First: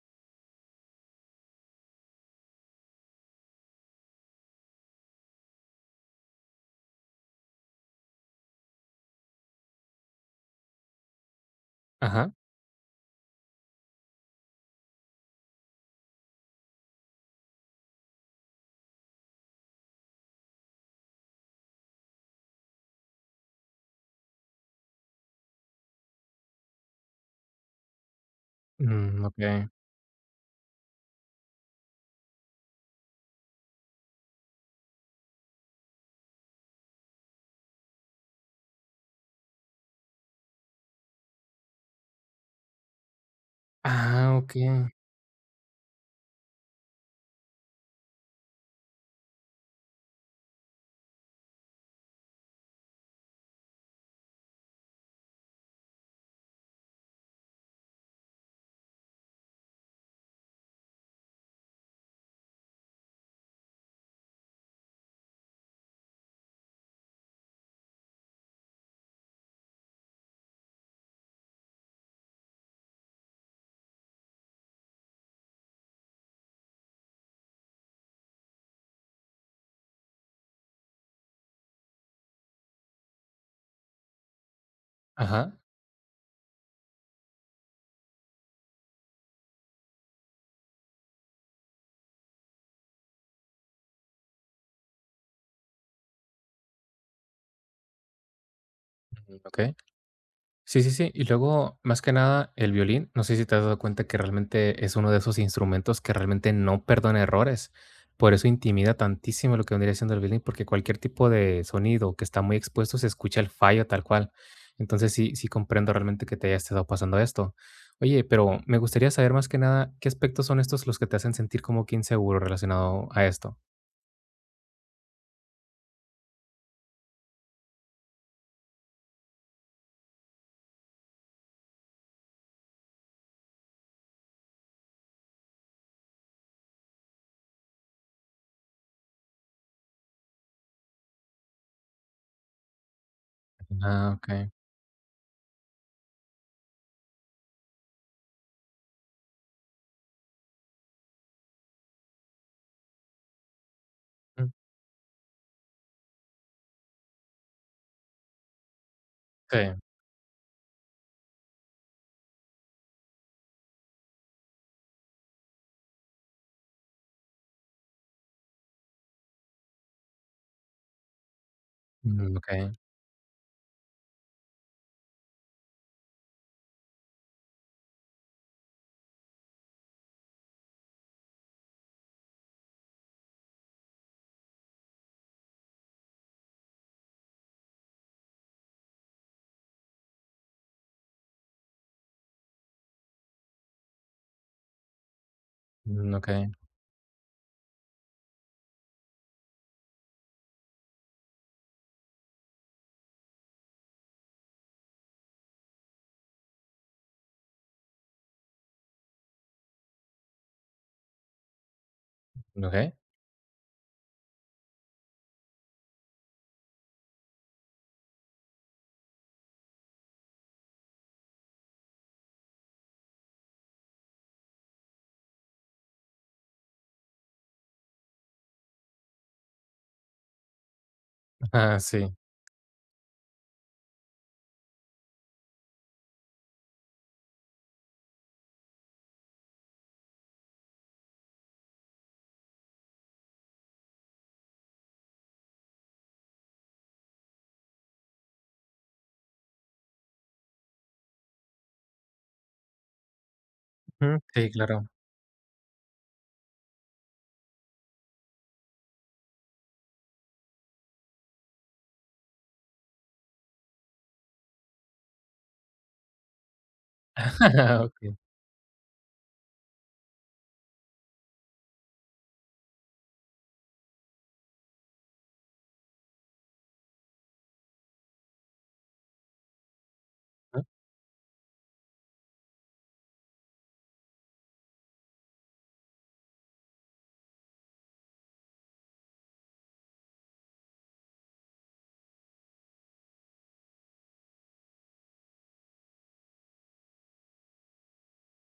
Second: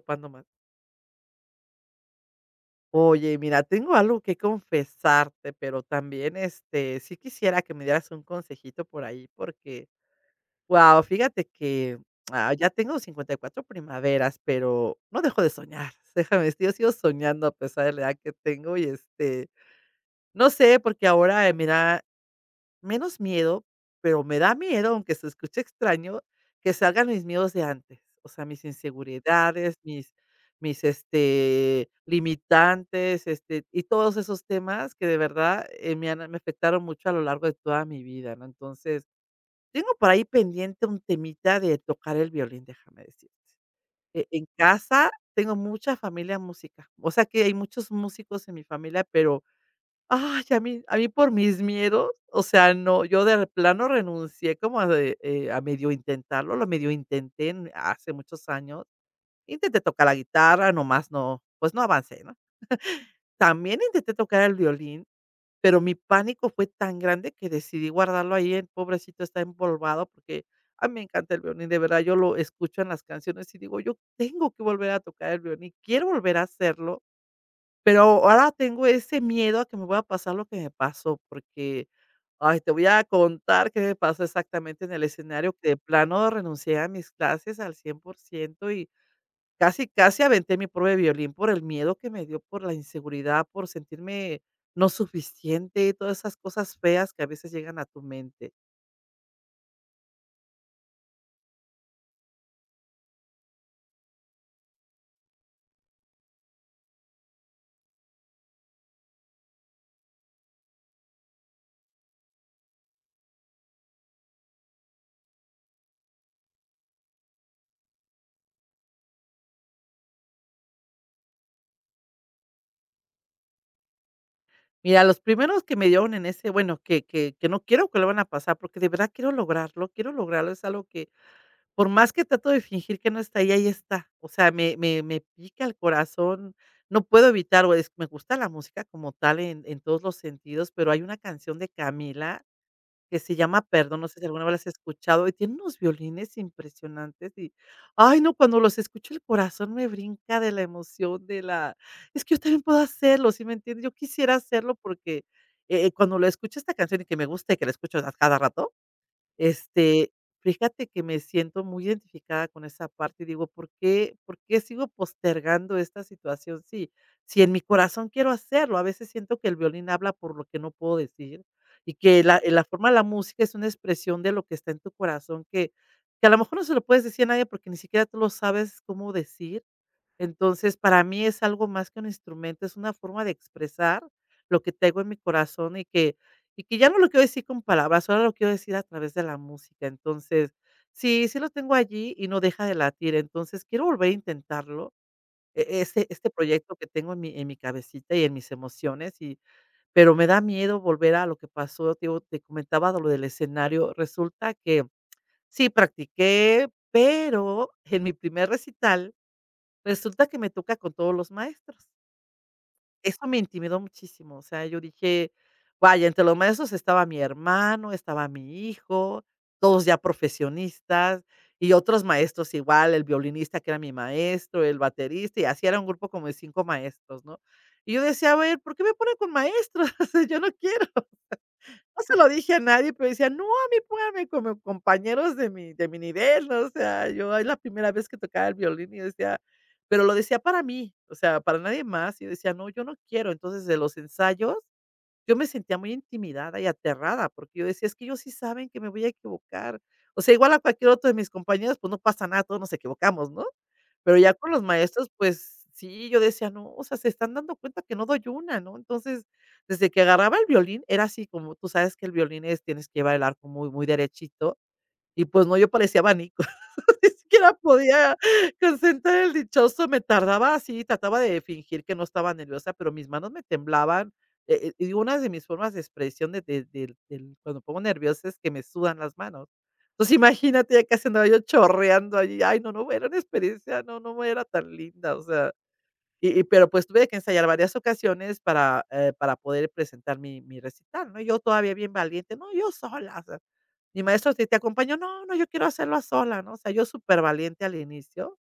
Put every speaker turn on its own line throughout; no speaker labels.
Ocupando más. Oye, mira, tengo algo que confesarte, pero también, este, sí quisiera que me dieras un consejito por ahí, porque, guau, fíjate que,
Ajá,
ya tengo 54 primaveras, pero no dejo de soñar. Déjame decir, yo sigo soñando a pesar de la edad que tengo y, este, no sé, porque ahora, me Menos miedo, pero me da miedo, aunque se escuche extraño, que salgan mis miedos de antes, o sea, mis
mm, okey.
inseguridades, mis este, limitantes, este, y todos esos temas que de verdad, me afectaron mucho a lo largo de toda mi vida, ¿no? Entonces, tengo por ahí pendiente un temita de tocar el violín, déjame decir. E
Ah,
en
okey.
casa tengo mucha familia música, o sea, que hay muchos músicos en mi familia, pero ay, a mí por mis miedos, o sea, no, yo de plano renuncié como a de, a medio intentarlo, lo medio intenté en hace muchos años. Intenté tocar la guitarra, nomás no, pues no avancé, ¿no? También intenté tocar el violín, pero mi pánico fue tan grande que decidí guardarlo ahí, el pobrecito está empolvado, porque a mí me encanta el violín, de verdad, yo lo escucho en las canciones y digo: "Yo tengo que volver a tocar el violín, quiero volver a hacerlo". Pero ahora tengo ese miedo a que me pueda pasar lo que me pasó, porque, ay, te voy a contar qué me pasó exactamente en el escenario,
Ajá,
que de plano renuncié a mis clases al 100% y casi, casi aventé mi prueba de violín por el miedo que me dio, por la inseguridad, por sentirme no suficiente, todas esas cosas feas que a veces llegan a tu mente.
mm, okey. Sí, sí, sí. Y luego, más que nada, el violín, no sé si te has dado cuenta que realmente es uno de esos instrumentos que realmente no perdona errores. Por eso intimida tantísimo lo que vendría siendo el violín, porque cualquier tipo de sonido que está muy expuesto se escucha el fallo tal cual. Entonces, sí comprendo realmente que te haya estado pasando esto. Oye, pero me gustaría saber más que nada, ¿qué aspectos son estos los que te hacen sentir como que inseguro relacionado a esto?
Mira, los primeros que me dieron en ese, bueno, que no quiero que vuelvan a pasar, porque de verdad quiero lograrlo, es algo que por más que trato de fingir que no está ahí, ahí está. O sea, me pica el corazón, no puedo evitar, o es me gusta la música como tal en todos los sentidos, pero hay una canción de Camila que se llama Perdón, no
Ah,
sé si alguna
okey.
vez la has escuchado, y tiene unos violines impresionantes y, ay, no, cuando los escucho el corazón me brinca de la emoción, de la es que yo también puedo hacerlo, ¿sí me entiendes? Yo quisiera
Mm,
hacerlo porque, cuando lo escucho esta canción y que me gusta y que la escucho a cada rato
sí.
este, fíjate que me siento muy identificada con esa parte y digo, por qué sigo postergando esta situación? Sí, si en mi corazón quiero hacerlo, a veces siento que el violín habla por lo que no puedo decir y que
Mm,
la
okey,
forma de la música es una expresión de lo que está en tu corazón, que a lo mejor no se lo puedes decir a nadie porque ni siquiera tú lo sabes cómo decir, entonces, para mí es algo más que un instrumento, es una forma de expresar lo que tengo en mi corazón y que ya no lo quiero decir con palabras, ahora lo quiero decir a través de la música. Entonces, sí, sí lo tengo allí y no deja de latir. Entonces, quiero volver a intentarlo, ese
mm,
este
okey,
proyecto que tengo en mi cabecita y en mis emociones, y pero me da miedo volver a lo que pasó, te digo, te comentaba de lo del escenario. Resulta que sí practiqué, pero en mi primer recital resulta que me toca con todos los maestros.
okey.
Eso me intimidó muchísimo, o sea, yo dije: "Vaya, entre los maestros estaba mi hermano, estaba mi hijo, todos ya profesionistas, y otros maestros igual, el violinista que era mi maestro, el baterista", y así era un grupo como de 5 maestros, ¿no? Y yo decía: "A ver, ¿por qué me ponen con maestros? O sea, yo no quiero".
Ajá,
No se
sí.
lo dije a nadie, pero decía: "No, a mí pónganme como compañeros de mi nivel", ¿no? O sea, yo es la primera vez que tocaba el violín y decía, pero lo decía para mí, o sea, para nadie más. Y yo decía: "No, yo no quiero". Entonces, de los ensayos yo me sentía muy intimidada y aterrada, porque yo decía: "Es que ellos sí saben que me voy a equivocar". O sea, igual a cualquier otro de mis compañeros, pues, no pasa nada, todos nos equivocamos, ¿no? Pero
Ujú,
ya con
sí,
los
claro.
maestros, pues sí, yo decía: "No, o sea, se están dando cuenta que no doy una", ¿no? Entonces, desde que agarraba el violín, era así como tú sabes que el violín es tienes que llevar el arco muy, muy derechito, y pues no, yo parecía abanico. Ni siquiera
Okey.
podía concentrar el dichoso, me tardaba así, trataba de fingir que no estaba nerviosa, pero mis manos me temblaban, y una de mis formas de expresión de del del cuando me pongo nerviosa es que me sudan las manos. Entonces, imagínate, ya casi andaba yo chorreando allí. Ay, no, no, era una experiencia, no, no era tan linda, o sea, y pero, pues, tuve que ensayar varias ocasiones para poder presentar mi recital, ¿no? Yo todavía bien valiente, no, yo sola. Mi maestro sí te acompañó, no, no, yo quiero hacerlo a sola, ¿no? O sea, yo súper valiente al inicio,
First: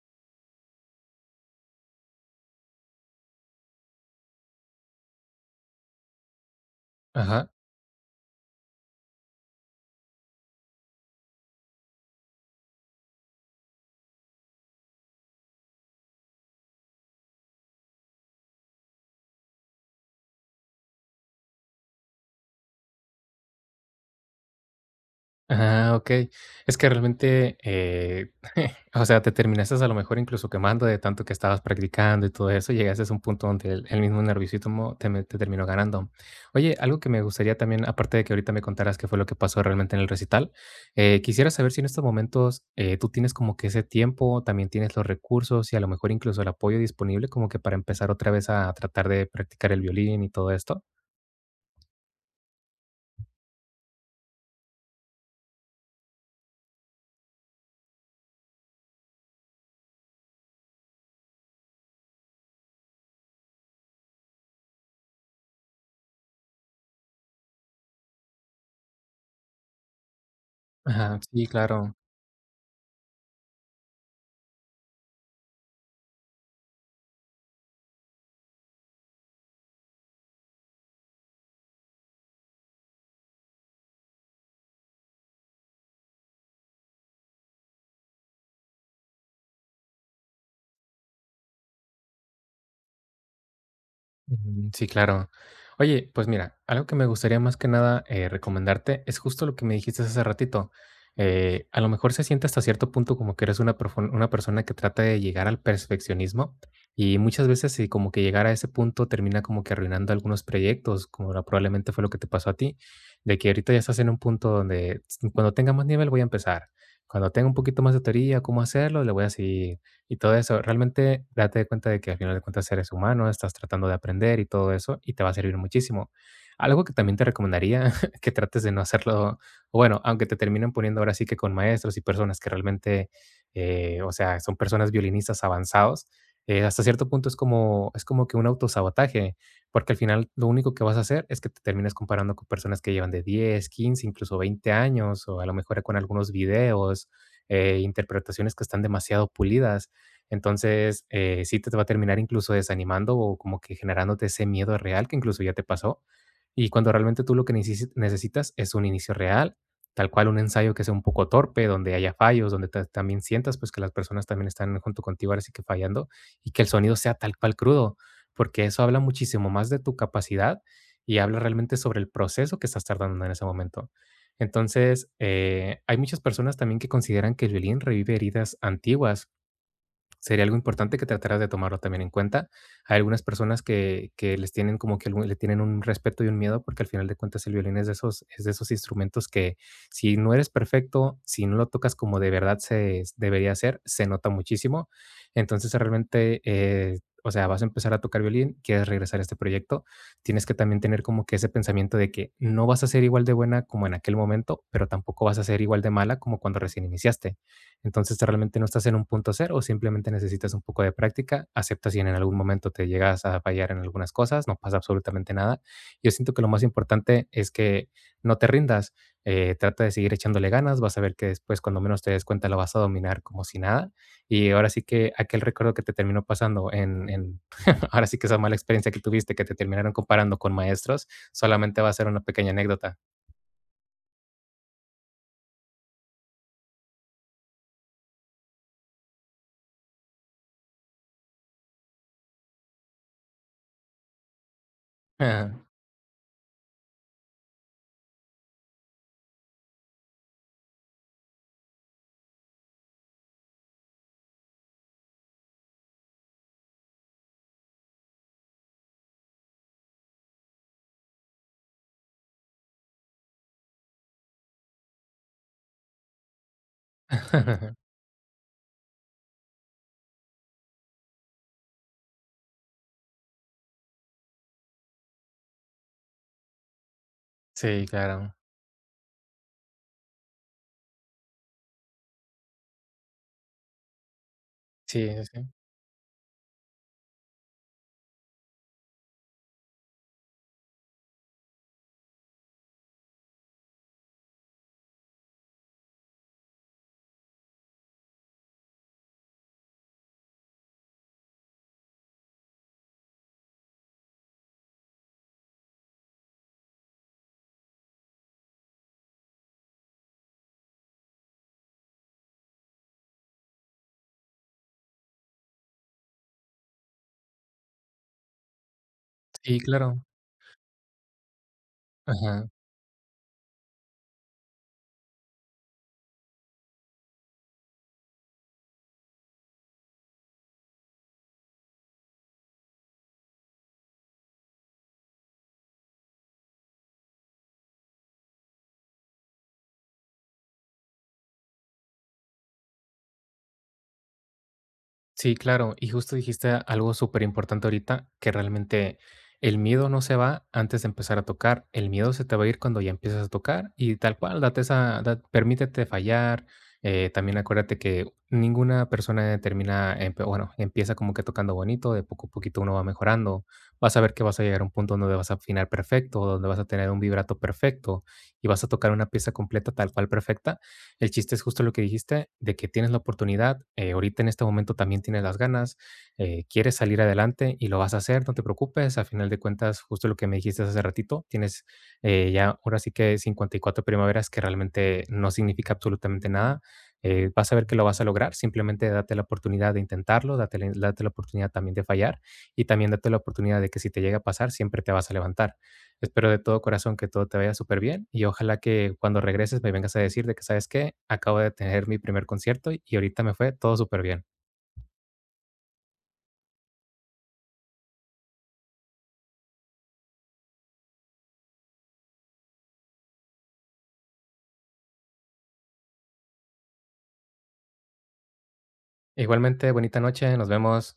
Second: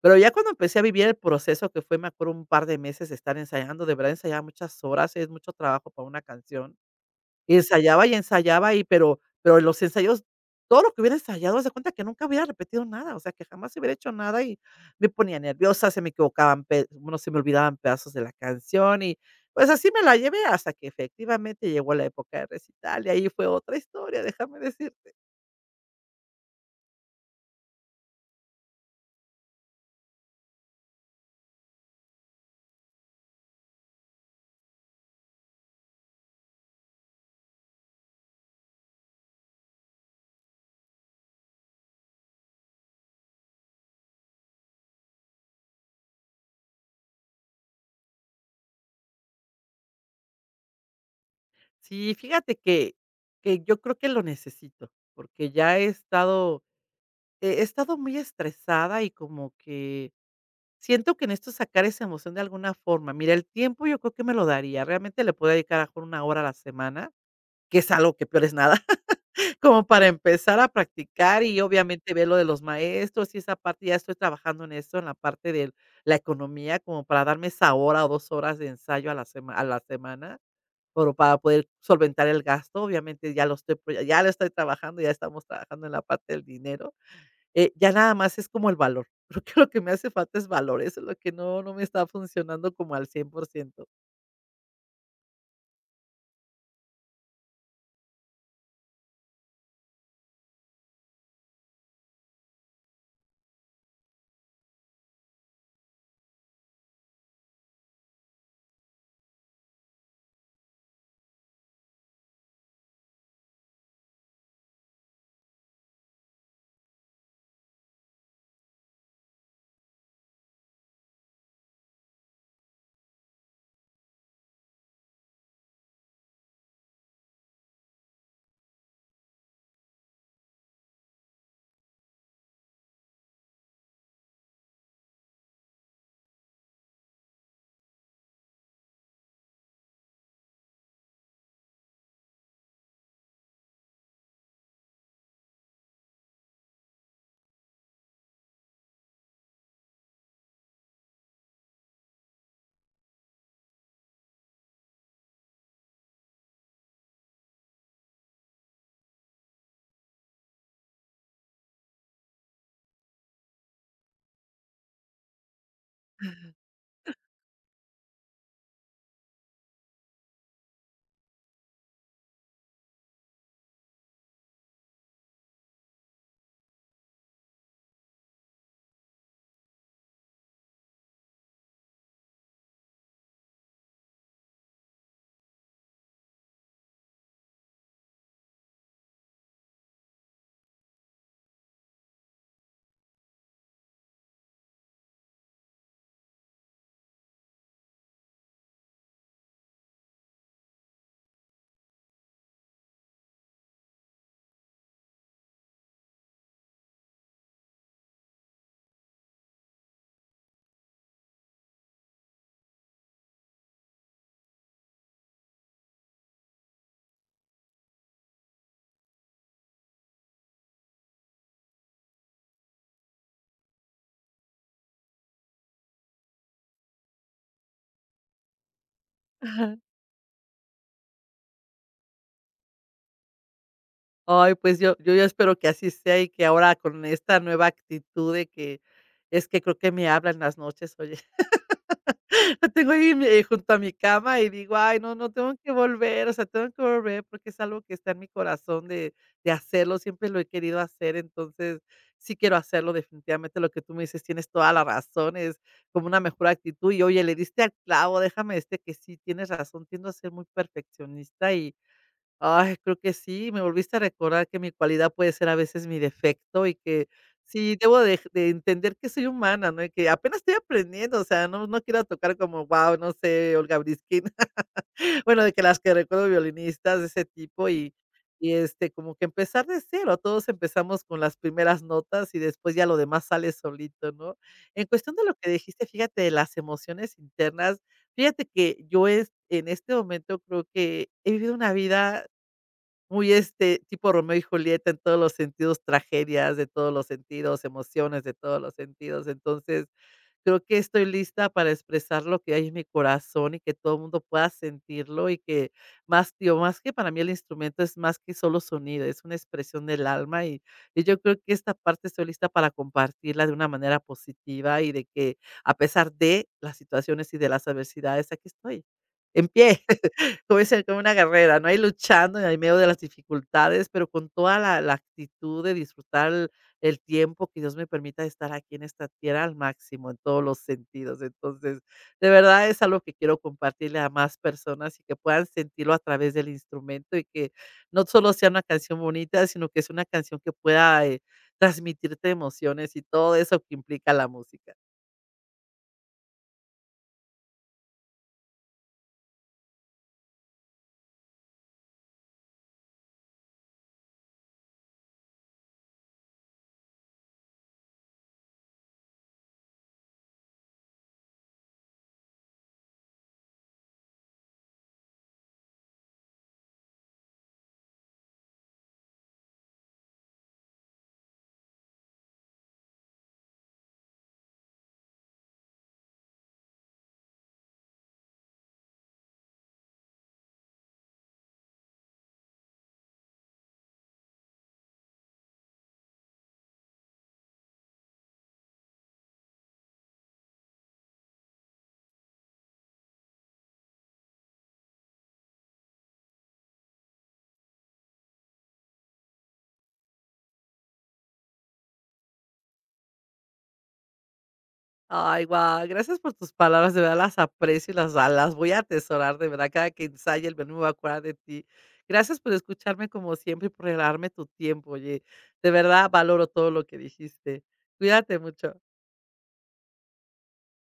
pero ya cuando empecé a vivir el proceso que fue, me acuerdo, un par de meses de estar ensayando, de verdad ensayaba muchas horas, es mucho trabajo para una canción.
Ajá.
Ensayaba y ensayaba pero en los ensayos, todo lo que hubiera ensayado, haz de cuenta que nunca hubiera repetido nada, o sea, que jamás hubiera hecho nada y me ponía nerviosa, se me equivocaban pe bueno, se me olvidaban pedazos de la canción y, pues, así me la llevé hasta que efectivamente llegó la época de recital y ahí fue otra historia, déjame decirte.
Ah, okey. Es que realmente, o sea, te terminaste a lo mejor incluso quemando de tanto que estabas practicando y todo eso, llegaste a un punto donde el mismo nerviosismo te terminó ganando. Oye, algo que me gustaría también, aparte de que ahorita me contaras qué fue lo que pasó realmente en el recital, quisiera saber si en estos momentos, tú tienes como que ese tiempo, también tienes los recursos y a lo mejor incluso el apoyo disponible como que para empezar otra vez a tratar de practicar el violín y todo esto.
Sí, fíjate que yo creo que lo necesito, porque ya he estado he estado muy estresada y como que siento que necesito sacar esa emoción de alguna forma. Mira, el tiempo yo creo que me lo daría. Realmente le puedo dedicar a lo mejor 1 hora a la semana, que es algo que peor es nada, como para empezar a
Ajá,
practicar
sí,
y
claro.
obviamente ver lo de los maestros y esa parte. Ya estoy trabajando en esto en la parte de la economía, como para darme esa hora o 2 horas de ensayo a la semana. Pero para poder solventar el gasto, obviamente ya lo estoy pro ya lo estoy trabajando, ya estamos trabajando en la parte del dinero, ya nada más es como el valor. Creo que lo que me hace falta es valor, eso es lo que no me está funcionando como al 100%.
Ujú, sí, claro. Oye, pues mira, algo que me gustaría más que nada, recomendarte es justo lo que me dijiste hace ratito. A lo mejor se siente hasta cierto punto como que eres una, una persona que trata de llegar al perfeccionismo y muchas veces si como que llegar a ese punto termina como que arruinando algunos proyectos, como probablemente fue lo que te pasó a ti, de que ahorita ya estás en un punto donde "Tss, cuando tenga más nivel voy a empezar, cuando tenga un poquito más de teoría, cómo hacerlo, le voy a seguir y todo eso. Realmente date de cuenta de que al final de cuentas eres humano, estás tratando de aprender y todo eso, y te va a servir muchísimo. Algo que también te recomendaría que trates de no hacerlo, o bueno, aunque te terminen poniendo ahora sí que con maestros y personas que realmente, o sea, son personas violinistas avanzados, hasta cierto punto es como que un autosabotaje, porque al final lo único que vas a hacer es que te termines comparando con personas que llevan de 10 15 incluso 20 años, o a lo mejor con algunos videos, interpretaciones que están demasiado pulidas. Entonces, sí te va a terminar incluso desanimando o como que generándote ese miedo real que incluso ya te pasó. Y cuando realmente tú lo que necesitas es un inicio real, tal cual un ensayo que sea un poco torpe, donde haya fallos, donde también sientas pues que las personas también están junto contigo ahora sí que fallando y que el sonido sea tal cual crudo, porque eso habla muchísimo más de tu capacidad y habla realmente sobre el proceso que estás tardando en ese momento. Entonces, hay muchas personas también que consideran que el violín revive heridas antiguas. Sería algo importante que trataras de tomarlo también en cuenta. Hay algunas personas que les tienen como que algún le tienen un respeto y un miedo, porque al final de cuentas el violín es de esos instrumentos que si no eres perfecto, si no lo tocas como de verdad se debería ser, se nota muchísimo. Entonces, realmente, o sea, vas a empezar a tocar violín, quieres regresar a este proyecto, tienes que también tener como que ese pensamiento de que no vas a ser igual de buena como en aquel momento, pero tampoco vas a ser igual de mala como cuando recién iniciaste. Entonces, realmente no estás en un punto cero, simplemente necesitas un poco de práctica. Acepta si en algún momento te llegas a fallar en algunas cosas, no pasa absolutamente nada. Yo siento que lo más importante es que no te rindas, trata de seguir echándole ganas, vas a ver que después cuando menos te des cuenta lo vas a dominar como si nada. Y ahora sí que aquel recuerdo que te terminó pasando ahora sí que esa mala experiencia que tuviste, que te
Ajá.
terminaron comparando con maestros, solamente va a ser una pequeña anécdota.
Ay, pues yo ya espero que así sea y que ahora con esta nueva actitud de que es que creo que me habla en las noches, oye. Lo tengo ahí junto a mi cama y digo: "Ay, no, no, tengo que volver, o sea, tengo que volver", porque es algo que está en mi corazón de hacerlo, siempre lo he querido hacer, entonces, sí quiero hacerlo, definitivamente, lo que tú me dices, tienes toda la razón, es como una mejor actitud y, oye, le diste al clavo, déjame este que sí, tienes razón, tiendo a ser muy perfeccionista y ay, creo que sí, me volviste a recordar que mi cualidad puede ser a veces mi defecto y que sí debo de entender que soy humana, ¿no? Y que apenas estoy aprendiendo, o sea, no quiero tocar como, wow, no sé, Olga Briskin, bueno, de que las que recuerdo violinistas de ese tipo
Sí, claro.
y, este, como que empezar de cero, todos empezamos con las primeras notas y después ya lo demás sale solito, ¿no? En
Sí,
cuestión de
sí,
lo que
sí.
dijiste, fíjate, de las emociones internas, fíjate que yo es en este momento creo que he vivido una vida muy, este, tipo Romeo y Julieta en todos los sentidos, tragedias de todos los sentidos, emociones de todos los sentidos. Entonces, creo que estoy lista para expresar lo que hay en mi corazón y que todo el mundo pueda sentirlo y que más, tío más que para mí el instrumento es más que solo sonido, es una expresión del alma y yo creo que esta parte estoy lista para compartirla de una manera positiva y de que a pesar de las situaciones y de las adversidades, aquí estoy, en
Sí,
pie.
claro.
Como dicen, como una guerrera, ¿no? Ahí luchando en
Ajá.
el medio de las dificultades, pero con toda la actitud de disfrutar el tiempo que Dios me permita estar aquí en esta tierra al máximo, en todos los sentidos. Entonces, de verdad es algo que quiero compartirle a más personas y que puedan sentirlo a través del instrumento y que no solo sea una canción bonita, sino que es una canción que pueda, transmitirte emociones y todo eso que implica la música.
Sí, claro. Y justo dijiste algo súper importante ahorita, que realmente el miedo no se va antes de empezar a tocar. El miedo se te va a ir cuando ya empiezas a tocar y tal cual, permítete fallar. También acuérdate que ninguna persona empieza como que tocando bonito, de poco a poquito uno va mejorando. Vas a ver que vas a llegar a un punto donde vas a afinar perfecto, donde vas a tener un vibrato perfecto y vas a tocar una pieza completa tal cual perfecta. El chiste es justo lo que dijiste, de que tienes la oportunidad, ahorita en este momento también tienes las ganas, quieres salir adelante y lo vas a hacer, no te preocupes, a final de cuentas, justo lo que me dijiste hace ratito, tienes ya ahora sí que 54 primaveras que realmente no significa absolutamente nada. Vas a ver que lo vas a lograr, simplemente date la, oportunidad de intentarlo, date la oportunidad también de fallar y también date la oportunidad de que si te llega a pasar, siempre te vas a levantar. Espero de todo corazón que todo te vaya súper bien y ojalá que cuando regreses me vengas a decir de que, ¿sabes qué? Acabo de tener mi primer concierto y ahorita me fue todo súper bien.
Ay, guau, gracias por tus palabras, de verdad las aprecio y las las voy a atesorar, de verdad, cada que ensaye el menú me voy a acordar de ti. Gracias por escucharme como siempre y por regalarme tu tiempo, oye, de verdad valoro todo lo que dijiste. Cuídate mucho.
Igualmente, bonita noche, nos vemos.